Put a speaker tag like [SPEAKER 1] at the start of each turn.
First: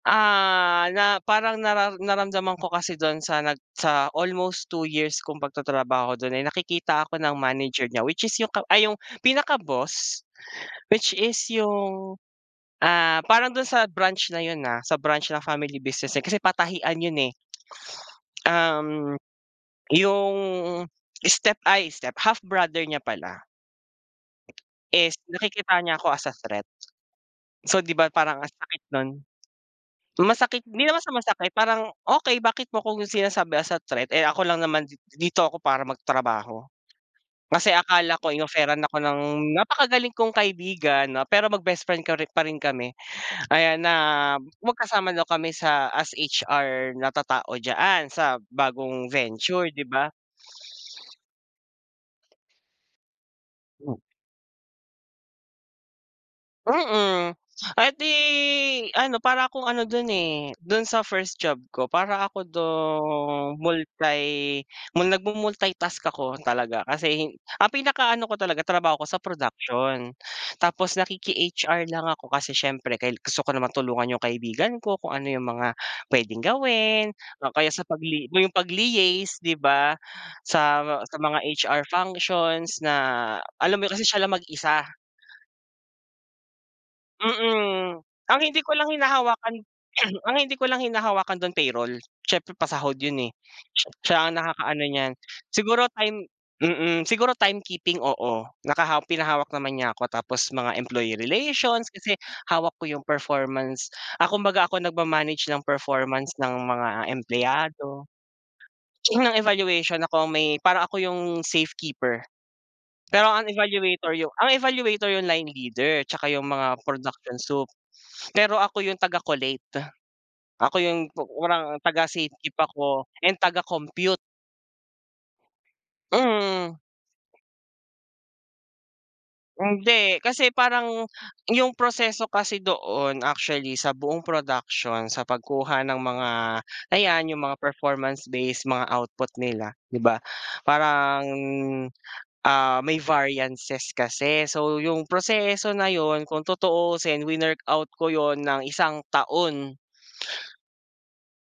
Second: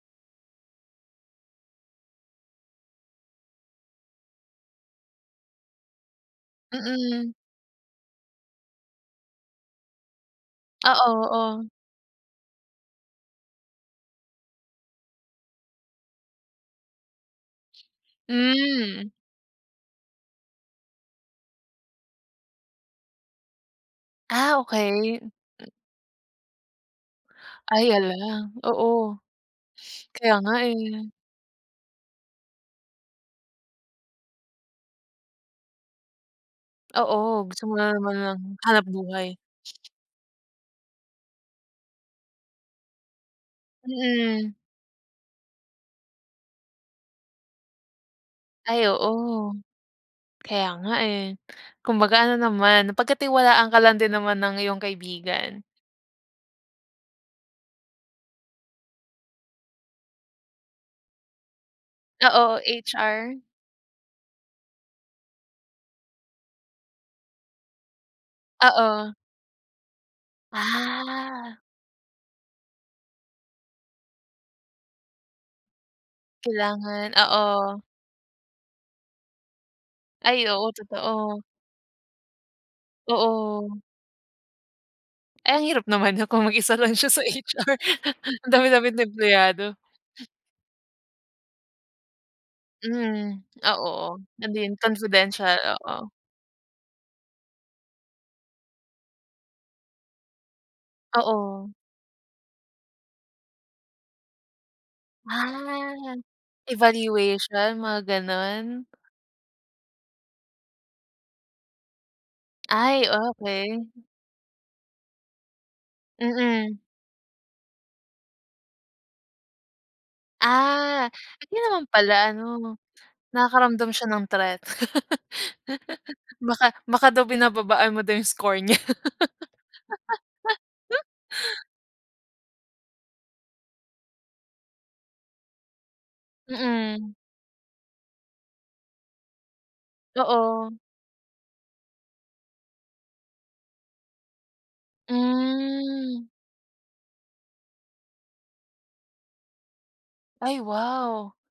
[SPEAKER 1] Ah, na parang nara naramdaman ko kasi dun sa nag sa almost 2 years kung pag-tatrabaho dun ay nakikita ako
[SPEAKER 2] Mm.
[SPEAKER 1] ng manager niya which is yung ka ay yung pinaka-boss.
[SPEAKER 2] Oo
[SPEAKER 1] Which is
[SPEAKER 2] oo.
[SPEAKER 1] yung, ah, parang dun sa branch na yun, ah, sa branch na family business eh kasi patahian yun eh.
[SPEAKER 2] Hmm.
[SPEAKER 1] Um, yung step ay step half brother niya pala.
[SPEAKER 2] Ah,
[SPEAKER 1] Is
[SPEAKER 2] okey.
[SPEAKER 1] nakikitaan niya ako as a threat. So
[SPEAKER 2] Ay
[SPEAKER 1] 'di ba
[SPEAKER 2] hala
[SPEAKER 1] parang ang sakit
[SPEAKER 2] oo,
[SPEAKER 1] nun?
[SPEAKER 2] kaya nga
[SPEAKER 1] Masakit,
[SPEAKER 2] eh.
[SPEAKER 1] hindi naman sa masakit parang, okey bakit mo akong sinasabi as a threat eh ako lang naman di dito ako para mag-trabaho.
[SPEAKER 2] Oo gusto
[SPEAKER 1] Kasi
[SPEAKER 2] mo lang
[SPEAKER 1] akala
[SPEAKER 2] naman
[SPEAKER 1] ko
[SPEAKER 2] ng
[SPEAKER 1] in-offeran ako ng
[SPEAKER 2] hanapbuhay.
[SPEAKER 1] napakagaling kong kaibigan 'no pero mag-bestfriend korin parin kami. Ayan na
[SPEAKER 2] Mm.
[SPEAKER 1] magkasama daw kami sa as HR na tatao diya-an sa
[SPEAKER 2] Ay
[SPEAKER 1] bagong
[SPEAKER 2] oo.
[SPEAKER 1] venture 'di ba?
[SPEAKER 2] Kaya nga eh, kumbaga ano naman, napagkatiwalaan ka lang
[SPEAKER 1] Hmm.
[SPEAKER 2] din naman ng iyong kaibigan.
[SPEAKER 1] Mm, ah, eh di ano para akong ano dun eh, dun sa first job ko, para ako
[SPEAKER 2] Oo, HR.
[SPEAKER 1] dun multi nagmu-multitask ako talaga. Kasi ang pinaka-ano ko talaga trabaho ko
[SPEAKER 2] Oo.
[SPEAKER 1] sa production, tapos
[SPEAKER 2] Ah.
[SPEAKER 1] nakiki-HR lang ako kasi syempre kayla gusto ko naman tulungan yung kaibigan ko, kung ano yung mga pwedeng
[SPEAKER 2] Kailangan,
[SPEAKER 1] gawin. O kaya sa
[SPEAKER 2] oo.
[SPEAKER 1] pagli mo yung pagli-yace 'di ba
[SPEAKER 2] Ay oo
[SPEAKER 1] sa, sa mga
[SPEAKER 2] totoo.
[SPEAKER 1] HR functions na alam
[SPEAKER 2] Oo.
[SPEAKER 1] mo yun kasi siya lang mag-isa.
[SPEAKER 2] Eh ang hirap naman nun kung mag-isa lang siya sa HR
[SPEAKER 1] Mm. Ang
[SPEAKER 2] ang
[SPEAKER 1] hindi ko lang
[SPEAKER 2] dami-daming
[SPEAKER 1] hinahawakan
[SPEAKER 2] empleyado.
[SPEAKER 1] ang hindi ko lang hinahawakan dun payroll. Siyempre pasahod yun eh,
[SPEAKER 2] Hmm, ah,
[SPEAKER 1] si
[SPEAKER 2] oo,
[SPEAKER 1] siya ang
[SPEAKER 2] naging
[SPEAKER 1] nakakaano niyan,
[SPEAKER 2] confidential
[SPEAKER 1] siguro
[SPEAKER 2] oo.
[SPEAKER 1] time mm siguro timekeeping oo, nakaha pinahawak naman niya ako tapos mga employee
[SPEAKER 2] Oo.
[SPEAKER 1] relations, kasi hawak ko yung performance, ah, kumbaga ako nagma-manage ng
[SPEAKER 2] Ah,
[SPEAKER 1] performance ng mga
[SPEAKER 2] evaluation, mga
[SPEAKER 1] empleyado,
[SPEAKER 2] ganun?
[SPEAKER 1] ng evaluation ako ang may, parang ako yung safekeeper.
[SPEAKER 2] Ay
[SPEAKER 1] Pero ang
[SPEAKER 2] okey.
[SPEAKER 1] evaluator yung ang evaluator yung line leader tsaka yung mga
[SPEAKER 2] Mm.
[SPEAKER 1] production soup, pero ako yung taga-collate, ako
[SPEAKER 2] Ah,
[SPEAKER 1] yung pi
[SPEAKER 2] kaya
[SPEAKER 1] parang
[SPEAKER 2] naman
[SPEAKER 1] taga
[SPEAKER 2] pala
[SPEAKER 1] safekeep
[SPEAKER 2] ano.
[SPEAKER 1] ako and
[SPEAKER 2] Nakakaramdam siya
[SPEAKER 1] taga-compute.
[SPEAKER 2] ng threat. Baka
[SPEAKER 1] Hmm.
[SPEAKER 2] baka daw binababaan mo daw yung score niya.
[SPEAKER 1] Hindi kasi parang, yung proseso kasi doon actually sa buong production, sa pagkuha ng mga
[SPEAKER 2] Mm.
[SPEAKER 1] ayan yung mga performance based, mga output nila 'di ba
[SPEAKER 2] Oo.
[SPEAKER 1] parang, ah, may variances kasi. So yung proseso na
[SPEAKER 2] Hmm.
[SPEAKER 1] yun, kung tutuusin winork-out ko yun ng 1 taon.
[SPEAKER 2] Ay wow.